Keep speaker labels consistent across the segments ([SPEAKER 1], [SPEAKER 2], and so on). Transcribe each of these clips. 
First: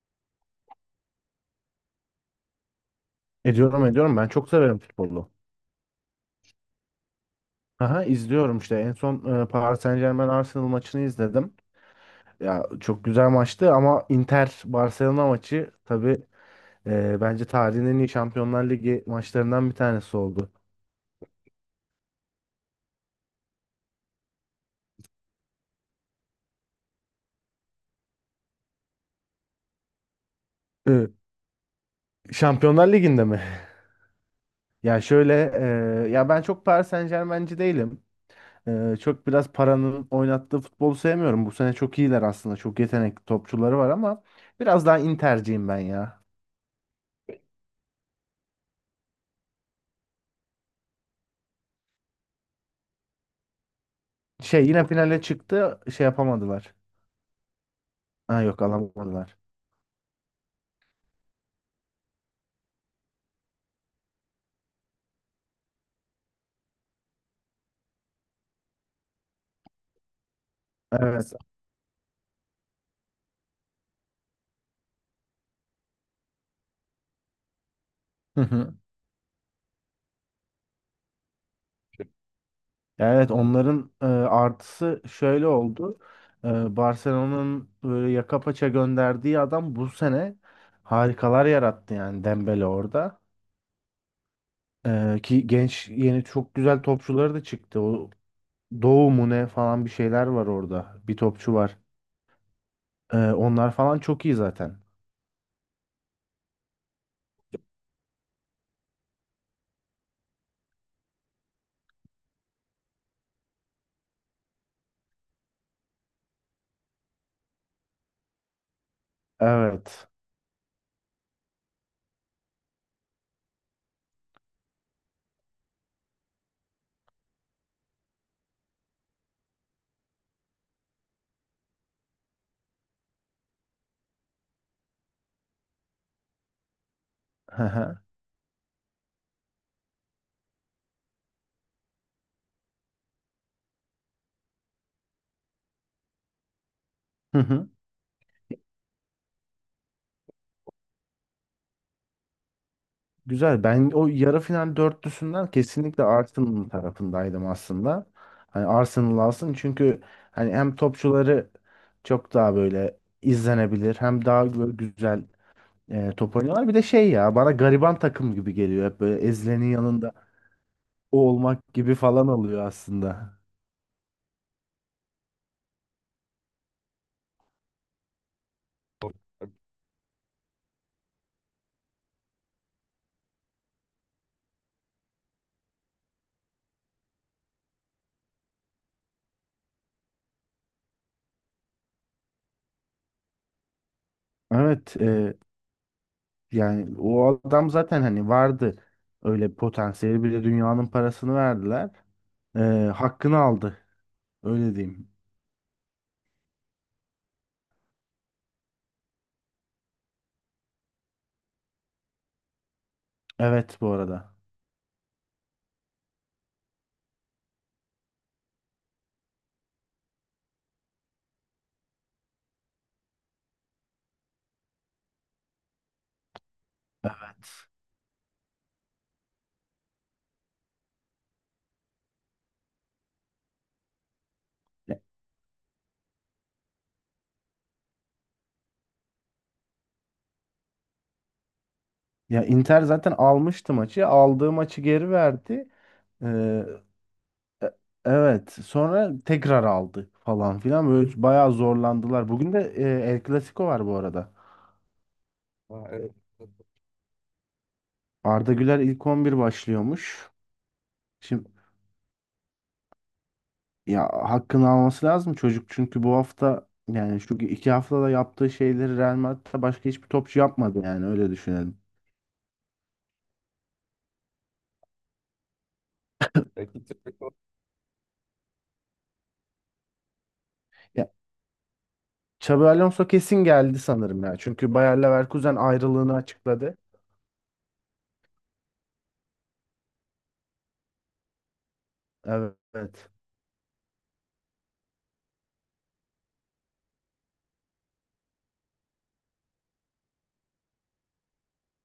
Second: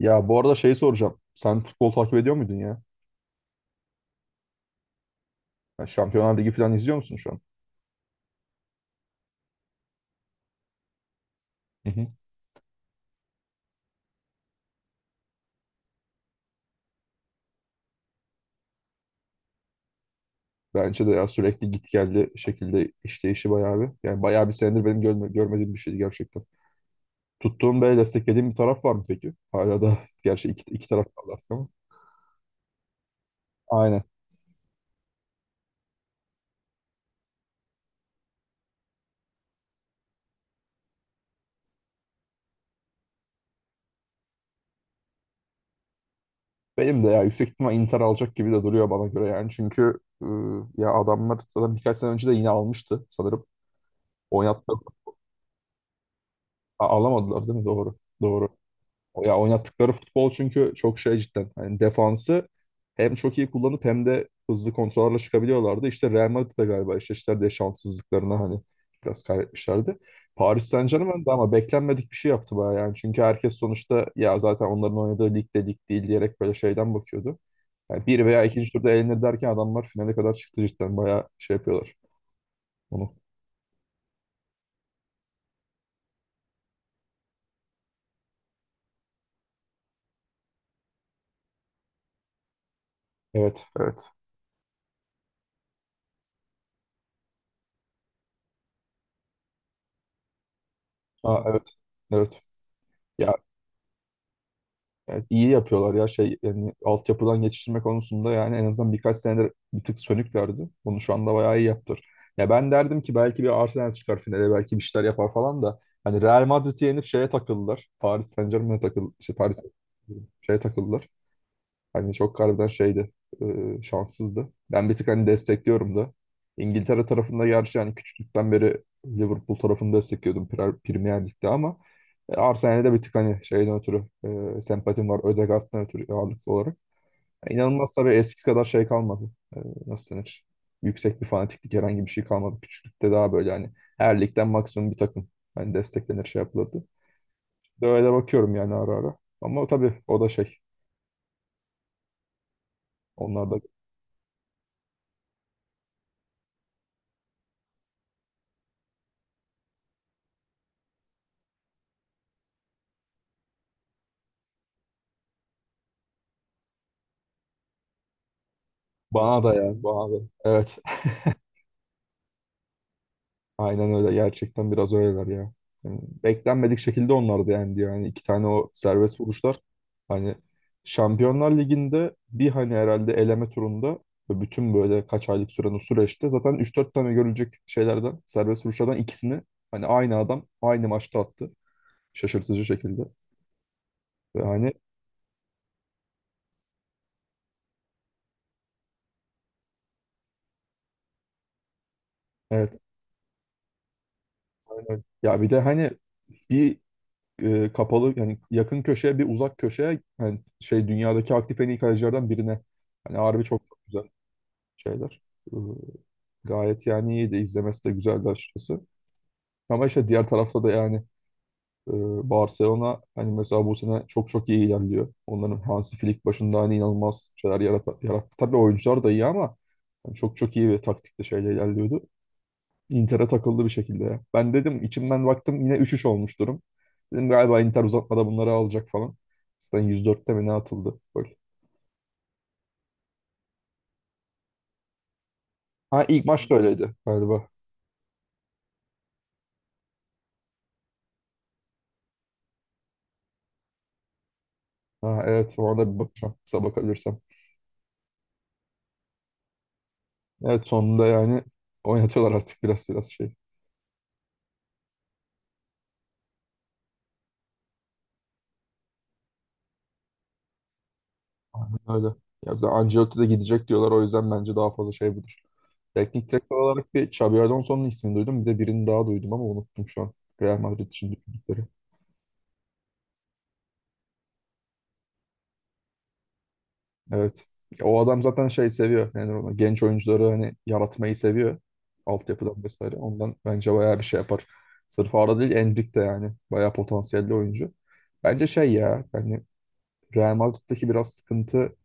[SPEAKER 1] Ya bu arada şey soracağım. Sen futbol takip ediyor muydun ya?
[SPEAKER 2] Ediyorum. Ben çok severim futbolu.
[SPEAKER 1] Ya Şampiyonlar Ligi falan izliyor musun şu an?
[SPEAKER 2] Aha, izliyorum işte. En son Paris Saint-Germain Arsenal maçını izledim.
[SPEAKER 1] Hı hı.
[SPEAKER 2] Ya çok güzel maçtı ama Inter Barcelona maçı tabii bence tarihin en iyi Şampiyonlar Ligi maçlarından bir tanesi oldu.
[SPEAKER 1] Bence de ya sürekli git geldi şekilde işleyişi bayağı bir. Yani bayağı bir senedir benim görmediğim bir şeydi gerçekten. Tuttuğun böyle desteklediğin bir taraf var mı peki? Hala da gerçi iki taraf
[SPEAKER 2] E,
[SPEAKER 1] kaldı artık ama.
[SPEAKER 2] Şampiyonlar Ligi'nde mi?
[SPEAKER 1] Aynen.
[SPEAKER 2] Ya şöyle ya ben çok Paris Saint-Germain'ci değilim. Çok biraz paranın oynattığı futbolu sevmiyorum. Bu sene çok iyiler aslında. Çok yetenekli topçuları var ama biraz daha Inter'ciyim ben ya.
[SPEAKER 1] Benim de ya yüksek ihtimal Inter alacak gibi de duruyor bana göre yani. Çünkü ya adamlar zaten birkaç sene önce de yine almıştı sanırım.
[SPEAKER 2] Şey
[SPEAKER 1] Oynattılar.
[SPEAKER 2] yine finale çıktı şey yapamadılar.
[SPEAKER 1] Alamadılar değil mi? Doğru.
[SPEAKER 2] Ha
[SPEAKER 1] Doğru.
[SPEAKER 2] yok
[SPEAKER 1] Ya
[SPEAKER 2] alamadılar.
[SPEAKER 1] oynattıkları futbol çünkü çok şey cidden. Hani defansı hem çok iyi kullanıp hem de hızlı kontrollerle çıkabiliyorlardı. İşte Real Madrid de galiba eşleştiler diye şanssızlıklarına hani biraz kaybetmişlerdi. Paris Saint-Germain de
[SPEAKER 2] Evet.
[SPEAKER 1] ama beklenmedik bir şey yaptı bayağı yani. Çünkü herkes sonuçta ya zaten onların oynadığı lig de lig değil diyerek böyle şeyden bakıyordu. Yani bir
[SPEAKER 2] Hı
[SPEAKER 1] veya ikinci
[SPEAKER 2] hı.
[SPEAKER 1] turda elenir derken adamlar finale kadar çıktı cidden. Bayağı şey yapıyorlar onu.
[SPEAKER 2] Evet onların artısı şöyle oldu. Barcelona'nın böyle yaka paça gönderdiği adam bu sene harikalar yarattı yani Dembele orada.
[SPEAKER 1] Evet, evet.
[SPEAKER 2] Ki genç yeni çok güzel topçuları da çıktı. O Doğu mu ne falan bir şeyler var orada. Bir
[SPEAKER 1] Ha,
[SPEAKER 2] topçu
[SPEAKER 1] evet,
[SPEAKER 2] var.
[SPEAKER 1] evet. Ya
[SPEAKER 2] Onlar falan çok iyi zaten.
[SPEAKER 1] evet, iyi yapıyorlar ya şey yani altyapıdan geçiştirme konusunda yani en azından birkaç senedir bir tık sönüklerdi. Bunu şu anda bayağı iyi yaptılar. Ya ben derdim ki belki bir Arsenal çıkar finale belki bir şeyler yapar falan da hani Real Madrid'i yenip şeye takıldılar. Paris Saint-Germain'e takıl şey Paris
[SPEAKER 2] Evet.
[SPEAKER 1] şeye takıldılar. Hani çok harbiden şeydi, şanssızdı. Ben bir tık hani destekliyorum da. İngiltere tarafında gerçi yani küçüklükten beri Liverpool tarafını destekliyordum Premier Lig'de ama Arsenal'e de bir tık hani şeyden ötürü sempatim var. Ødegaard'dan ötürü ağırlıklı olarak. Yani inanılmaz
[SPEAKER 2] Hı
[SPEAKER 1] tabii eskisi kadar şey kalmadı. Nasıl denir? Yüksek bir fanatiklik herhangi bir şey kalmadı. Küçüklükte daha böyle hani her ligden maksimum bir takım. Hani desteklenir şey yapılırdı.
[SPEAKER 2] hı.
[SPEAKER 1] Böyle bakıyorum yani ara ara. Ama tabii o da şey. Onlar da.
[SPEAKER 2] Güzel. Ben o yarı final dörtlüsünden kesinlikle Arsenal tarafındaydım aslında. Hani Arsenal alsın çünkü hani hem topçuları çok daha böyle izlenebilir hem daha böyle güzel top oynuyorlar. Bir de şey ya bana gariban takım gibi geliyor. Hep böyle
[SPEAKER 1] Bana da
[SPEAKER 2] ezilenin
[SPEAKER 1] ya, bana
[SPEAKER 2] yanında
[SPEAKER 1] da. Evet,
[SPEAKER 2] o olmak gibi falan oluyor aslında.
[SPEAKER 1] aynen öyle. Gerçekten biraz öyleler ya. Yani beklenmedik şekilde onlar da yendi yani. İki tane o serbest vuruşlar. Hani Şampiyonlar Ligi'nde bir hani herhalde eleme turunda ve bütün böyle kaç aylık süren o süreçte zaten üç dört tane görülecek şeylerden, serbest vuruşlardan ikisini hani aynı adam aynı maçta attı. Şaşırtıcı şekilde. Ve hani
[SPEAKER 2] Evet yani o adam zaten hani vardı öyle bir potansiyeli bir de dünyanın parasını verdiler. E,
[SPEAKER 1] evet,
[SPEAKER 2] hakkını aldı öyle
[SPEAKER 1] aynen.
[SPEAKER 2] diyeyim.
[SPEAKER 1] Ya bir de hani bir kapalı yani yakın köşeye bir uzak köşeye yani şey dünyadaki aktif en iyi kalecilerden birine. Hani harbi çok çok
[SPEAKER 2] Evet bu
[SPEAKER 1] güzel
[SPEAKER 2] arada.
[SPEAKER 1] şeyler. E, gayet yani iyiydi. İzlemesi de güzeldi açıkçası. Ama işte diğer tarafta da yani e, Barcelona hani mesela bu sene çok çok iyi ilerliyor. Onların Hansi Flick başında hani inanılmaz şeyler
[SPEAKER 2] Evet.
[SPEAKER 1] yarattı. Tabii oyuncular da iyi ama yani çok çok iyi bir taktikle şeyle ilerliyordu. Inter'e takıldı bir şekilde ya. Ben dedim
[SPEAKER 2] Ya
[SPEAKER 1] içimden baktım yine üç üç olmuş durum. Dedim galiba Inter uzatmada bunları alacak falan. Zaten 104'te mi ne atıldı gol.
[SPEAKER 2] ya Inter zaten almıştı maçı. Aldığı maçı geri verdi.
[SPEAKER 1] Ha, ilk maç da
[SPEAKER 2] Ee,
[SPEAKER 1] öyleydi galiba.
[SPEAKER 2] e- evet. Sonra tekrar aldı falan filan. Böyle bayağı zorlandılar. Bugün de El Clasico var bu arada.
[SPEAKER 1] Ha, evet,
[SPEAKER 2] Ha,
[SPEAKER 1] orada bir
[SPEAKER 2] evet.
[SPEAKER 1] bakacağım kısa bakabilirsem.
[SPEAKER 2] Arda Güler ilk 11 başlıyormuş.
[SPEAKER 1] Evet, sonunda yani
[SPEAKER 2] Şimdi
[SPEAKER 1] oynatıyorlar artık biraz biraz şey.
[SPEAKER 2] ya hakkını alması lazım çocuk çünkü bu hafta yani şu iki haftada yaptığı şeyleri Real Madrid'de başka hiçbir topçu yapmadı yani öyle düşünelim.
[SPEAKER 1] Öyle. Ya zaten Ancelotti de gidecek diyorlar o yüzden bence daha fazla şey budur. Teknik direktör olarak
[SPEAKER 2] Rakip
[SPEAKER 1] bir
[SPEAKER 2] takım
[SPEAKER 1] Xabi Alonso'nun ismini duydum. Bir de birini daha duydum ama unuttum şu an. Real Madrid düşündükleri.
[SPEAKER 2] Xabi Alonso kesin geldi sanırım ya. Çünkü Bayer Leverkusen ayrılığını açıkladı.
[SPEAKER 1] Evet. Ya o adam zaten şey seviyor. Yani ona genç oyuncuları hani yaratmayı seviyor. Altyapıdan vesaire.
[SPEAKER 2] Evet.
[SPEAKER 1] Ondan bence bayağı bir şey yapar. Sırf Arda değil, Endrick de yani. Bayağı potansiyelli oyuncu. Bence şey ya yani Real Madrid'deki biraz sıkıntı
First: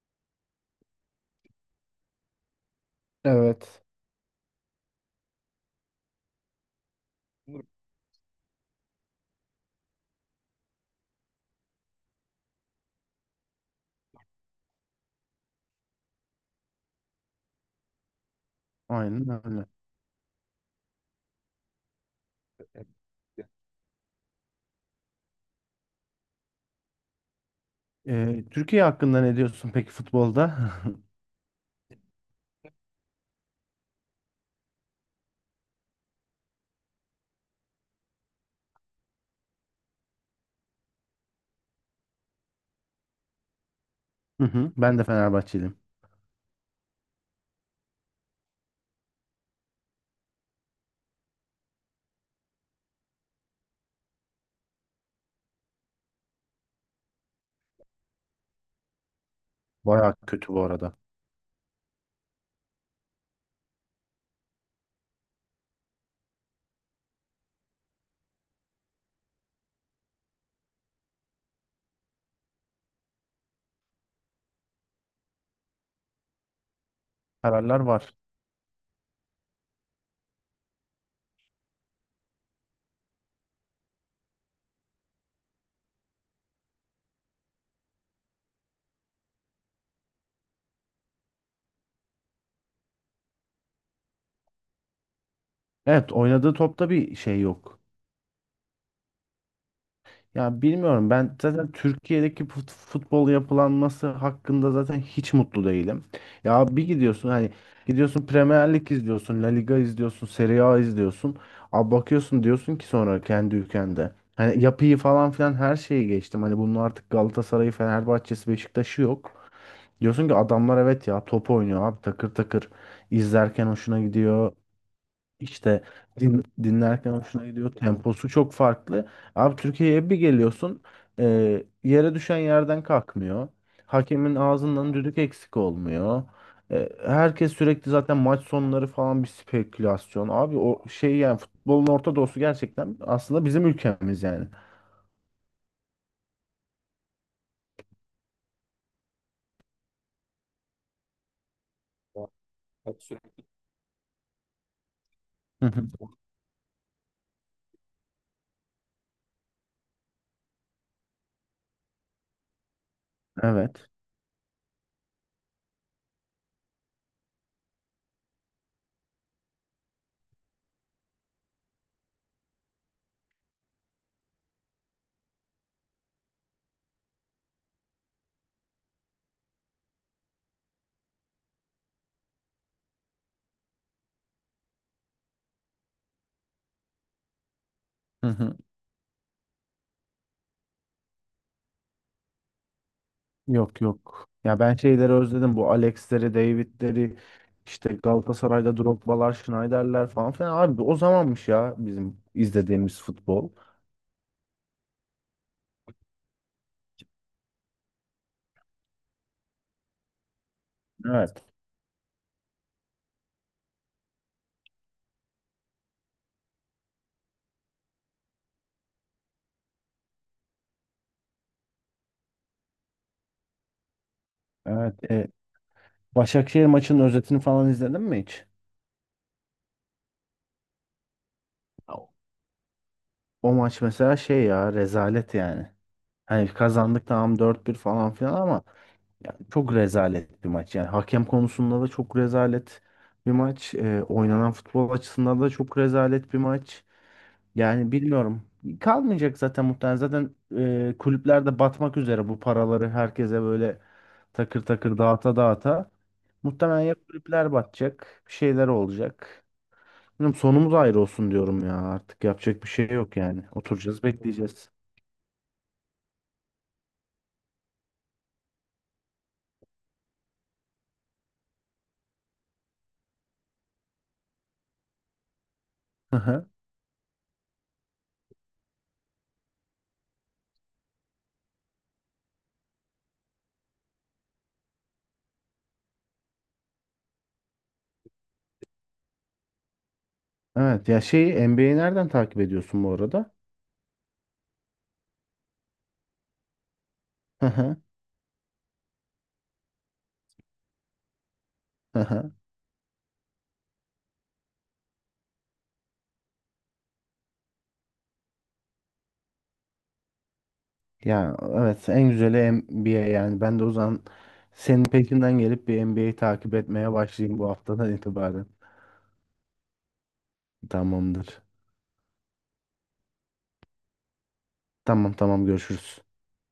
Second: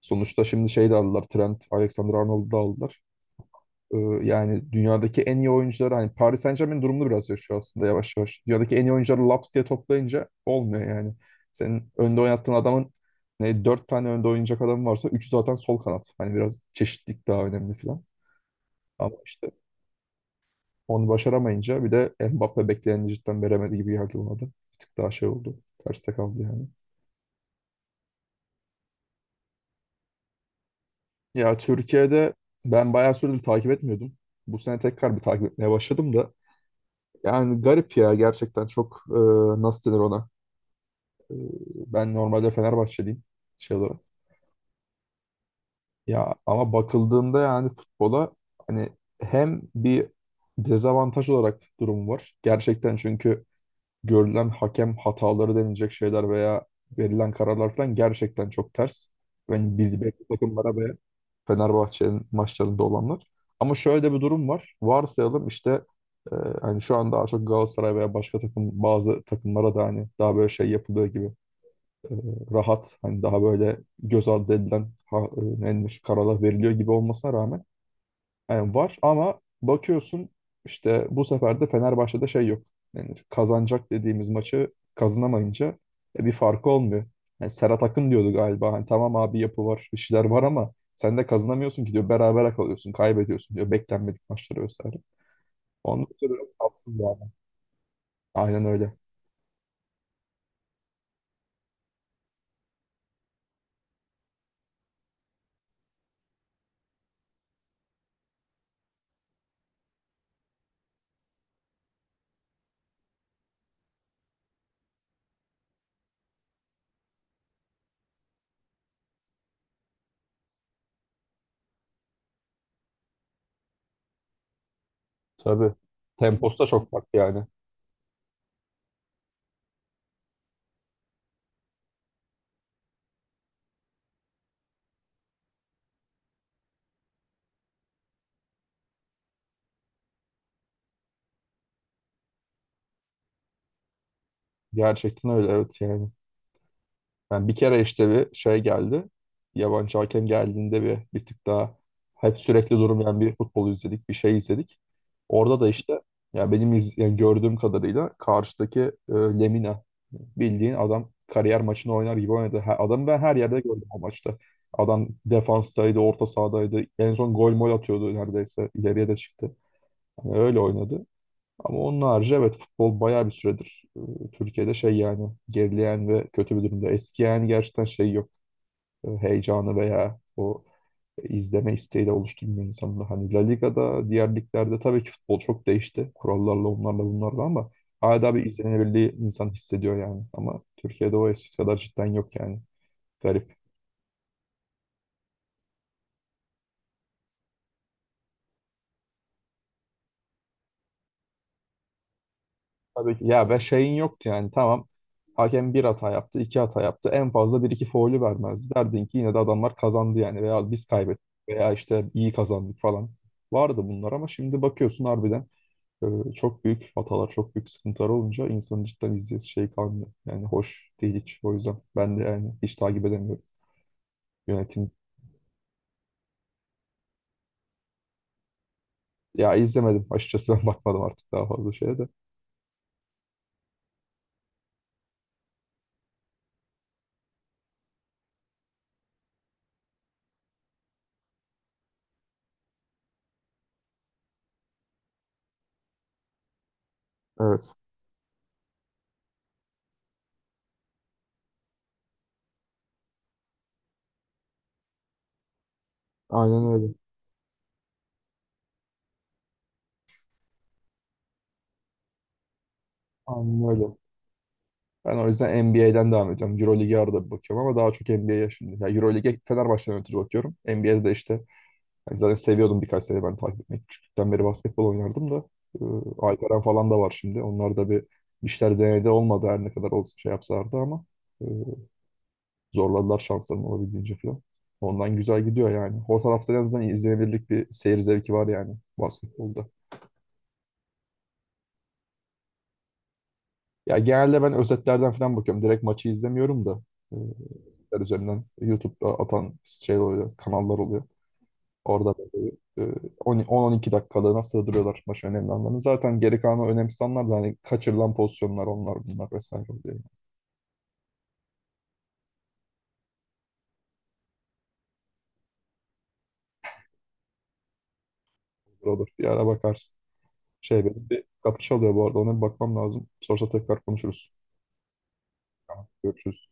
[SPEAKER 1] sonuçta şimdi şey de aldılar. Trent, Alexander-Arnold'u da aldılar.
[SPEAKER 2] Evet.
[SPEAKER 1] Ee, yani dünyadaki en iyi oyuncuları hani Paris Saint-Germain durumunu biraz yaşıyor aslında yavaş yavaş. Dünyadaki en iyi oyuncuları laps diye toplayınca olmuyor yani. Senin önde oynattığın adamın ne dört tane önde oynayacak adam varsa üçü zaten sol kanat. Hani biraz çeşitlilik daha önemli falan. Ama
[SPEAKER 2] Aynen
[SPEAKER 1] işte
[SPEAKER 2] öyle.
[SPEAKER 1] onu başaramayınca bir de Mbappe bekleneni cidden veremedi gibi geldi bana da. Bir tık daha şey oldu. Terste kaldı yani.
[SPEAKER 2] Türkiye hakkında ne diyorsun peki futbolda?
[SPEAKER 1] Ya Türkiye'de ben bayağı süredir takip etmiyordum. Bu sene tekrar bir takip etmeye başladım. Da. Yani garip ya gerçekten çok. Nasıl denir ona? Ee, Ben normalde Fenerbahçeliyim şey olarak.
[SPEAKER 2] Hı hı. Ben de Fenerbahçeliyim.
[SPEAKER 1] Ya ama bakıldığında yani futbola hani hem bir dezavantaj olarak durumu var. Gerçekten çünkü görülen hakem hataları denilecek şeyler veya verilen kararlar falan gerçekten çok ters. Yani biz belli
[SPEAKER 2] Bayağı kötü bu
[SPEAKER 1] takımlara
[SPEAKER 2] arada.
[SPEAKER 1] ve Fenerbahçe'nin maçlarında olanlar. Ama şöyle bir durum var. Varsayalım işte e, hani şu an daha çok Galatasaray veya başka takım bazı takımlara da hani daha böyle şey yapılıyor gibi e, rahat hani daha böyle göz ardı edilen ha, ne denir, kararlar veriliyor gibi olmasına rağmen
[SPEAKER 2] Kararlar var.
[SPEAKER 1] yani var ama bakıyorsun işte bu sefer de Fenerbahçe'de şey yok. Ne denir, kazanacak dediğimiz maçı kazanamayınca bir farkı olmuyor. Yani Serhat Akın diyordu galiba. Hani tamam abi yapı var, bir şeyler var ama sen de kazanamıyorsun ki diyor. Berabere kalıyorsun, kaybediyorsun diyor. Beklenmedik maçları vesaire. Onun
[SPEAKER 2] Evet
[SPEAKER 1] için biraz
[SPEAKER 2] oynadığı topta
[SPEAKER 1] tatsız
[SPEAKER 2] bir
[SPEAKER 1] yani.
[SPEAKER 2] şey yok.
[SPEAKER 1] Aynen öyle.
[SPEAKER 2] Ya bilmiyorum ben zaten Türkiye'deki futbol yapılanması hakkında zaten hiç mutlu değilim. Ya bir gidiyorsun hani gidiyorsun Premier Lig izliyorsun, La Liga izliyorsun, Serie A izliyorsun. Abi bakıyorsun diyorsun ki sonra kendi ülkende. Hani yapıyı falan filan her şeyi geçtim. Hani bunun artık Galatasaray'ı, Fenerbahçe'si, Beşiktaş'ı yok. Diyorsun ki adamlar evet ya top oynuyor abi takır takır. İzlerken hoşuna gidiyor.
[SPEAKER 1] Tabii.
[SPEAKER 2] İşte
[SPEAKER 1] Temposu da çok
[SPEAKER 2] dinlerken
[SPEAKER 1] farklı yani.
[SPEAKER 2] hoşuna gidiyor. Temposu çok farklı. Abi Türkiye'ye bir geliyorsun yere düşen yerden kalkmıyor. Hakemin ağzından düdük eksik olmuyor. Herkes sürekli zaten maç sonları falan bir spekülasyon. Abi o şey yani futbolun Orta Doğusu gerçekten aslında bizim ülkemiz yani.
[SPEAKER 1] Gerçekten öyle evet yani. Yani bir kere işte bir şey geldi. Yabancı hakem geldiğinde bir tık daha hep sürekli durmayan bir futbol izledik, bir şey izledik. Orada
[SPEAKER 2] Hı
[SPEAKER 1] da
[SPEAKER 2] hı.
[SPEAKER 1] işte ya benim yani gördüğüm kadarıyla karşıdaki Lemina bildiğin adam kariyer maçını oynar gibi oynadı. Ha, adamı ben her yerde gördüm
[SPEAKER 2] Evet.
[SPEAKER 1] o maçta. Adam defanstaydı, orta sahadaydı. En son gol mol atıyordu neredeyse. İleriye de çıktı. Yani öyle oynadı. Ama onun harici evet futbol bayağı bir süredir Türkiye'de şey yani gerileyen ve kötü bir durumda. Eski yani gerçekten şey yok. Heyecanı veya o izleme isteği de oluşturmuyor insanın. Hani La Liga'da, diğer liglerde tabii ki futbol çok değişti. Kurallarla onlarla bunlarla ama
[SPEAKER 2] Hı
[SPEAKER 1] hala bir
[SPEAKER 2] hı.
[SPEAKER 1] izlenebildiği insan hissediyor yani. Ama Türkiye'de o eskisi kadar cidden yok yani. Garip.
[SPEAKER 2] Yok yok. Ya ben şeyleri özledim. Bu Alex'leri, David'leri, işte Galatasaray'da Drogba'lar, Schneider'ler falan filan. Abi o zamanmış ya bizim izlediğimiz
[SPEAKER 1] Tabii ki. Ya
[SPEAKER 2] futbol.
[SPEAKER 1] ve şeyin yoktu yani tamam. Hakem bir hata yaptı, iki hata yaptı. En fazla bir iki faulü vermezdi. Derdin ki yine de adamlar kazandı yani veya biz kaybettik
[SPEAKER 2] Evet.
[SPEAKER 1] veya işte iyi kazandık falan. Vardı bunlar ama şimdi bakıyorsun harbiden çok büyük hatalar, çok büyük sıkıntılar olunca insanın cidden izleyesi şey kalmıyor. Yani hoş değil hiç. O yüzden ben de yani hiç takip edemiyorum yönetim.
[SPEAKER 2] Evet. Başakşehir maçının özetini falan izledin mi hiç?
[SPEAKER 1] Ya izlemedim açıkçası ben bakmadım artık daha fazla şeye de.
[SPEAKER 2] O o maç mesela şey ya rezalet yani. Hani kazandık tamam dört bir falan filan ama yani çok rezalet bir maç. Yani hakem konusunda da çok rezalet bir maç. Oynanan futbol açısından da çok rezalet bir maç.
[SPEAKER 1] Evet.
[SPEAKER 2] Yani bilmiyorum. Kalmayacak zaten muhtemelen. Zaten kulüpler de batmak üzere bu paraları herkese böyle takır takır dağıta dağıta.
[SPEAKER 1] Aynen
[SPEAKER 2] Muhtemelen
[SPEAKER 1] öyle.
[SPEAKER 2] ya kulüpler batacak, bir şeyler olacak. Bilmiyorum, sonumuz ayrı olsun diyorum ya. Artık yapacak bir şey yok yani.
[SPEAKER 1] Aynen öyle.
[SPEAKER 2] Oturacağız, bekleyeceğiz.
[SPEAKER 1] Ben o yüzden NBA'den devam edeceğim. Euroleague'e arada bir bakıyorum ama daha çok NBA'ye şimdi. Ya Euroleague'e Fenerbahçe'den ötürü bakıyorum. NBA'de de işte hani zaten seviyordum birkaç sene ben takip etmeyi. Küçüklükten beri basketbol oynardım da. E,
[SPEAKER 2] Hı hı.
[SPEAKER 1] Alperen falan da var şimdi. Onlar da bir bir işler denedi olmadı her ne kadar olsun şey yapsalardı ama e, zorladılar şanslarını olabildiğince falan. Ondan güzel gidiyor yani. O tarafta en azından izlenebilirlik bir seyir zevki var yani basketbolda.
[SPEAKER 2] Evet ya şeyi NBA'yi nereden takip ediyorsun bu arada?
[SPEAKER 1] Ya genelde ben özetlerden falan bakıyorum. Direkt maçı izlemiyorum da. e,
[SPEAKER 2] Hı hı,
[SPEAKER 1] özetler üzerinden YouTube'da atan şey oluyor, kanallar oluyor.
[SPEAKER 2] hı
[SPEAKER 1] Orada
[SPEAKER 2] hı.
[SPEAKER 1] böyle, e, 10 10-12 dakikalığına sığdırıyorlar maç önemli anlarını. Zaten geri kalanı önemsiz anlar da hani kaçırılan pozisyonlar onlar bunlar vesaire oluyor. Yani.
[SPEAKER 2] Ya evet en güzeli NBA yani. Ben de o zaman senin peşinden gelip bir NBA'yi takip etmeye başlayayım bu haftadan itibaren.
[SPEAKER 1] Olur olur. Bir ara bakarsın. Şey benim bir
[SPEAKER 2] Tamamdır.
[SPEAKER 1] kapı çalıyor bu arada. Ona bir bakmam lazım. Sorsa tekrar konuşuruz.
[SPEAKER 2] Tamam
[SPEAKER 1] Tamam,
[SPEAKER 2] görüşürüz.
[SPEAKER 1] görüşürüz.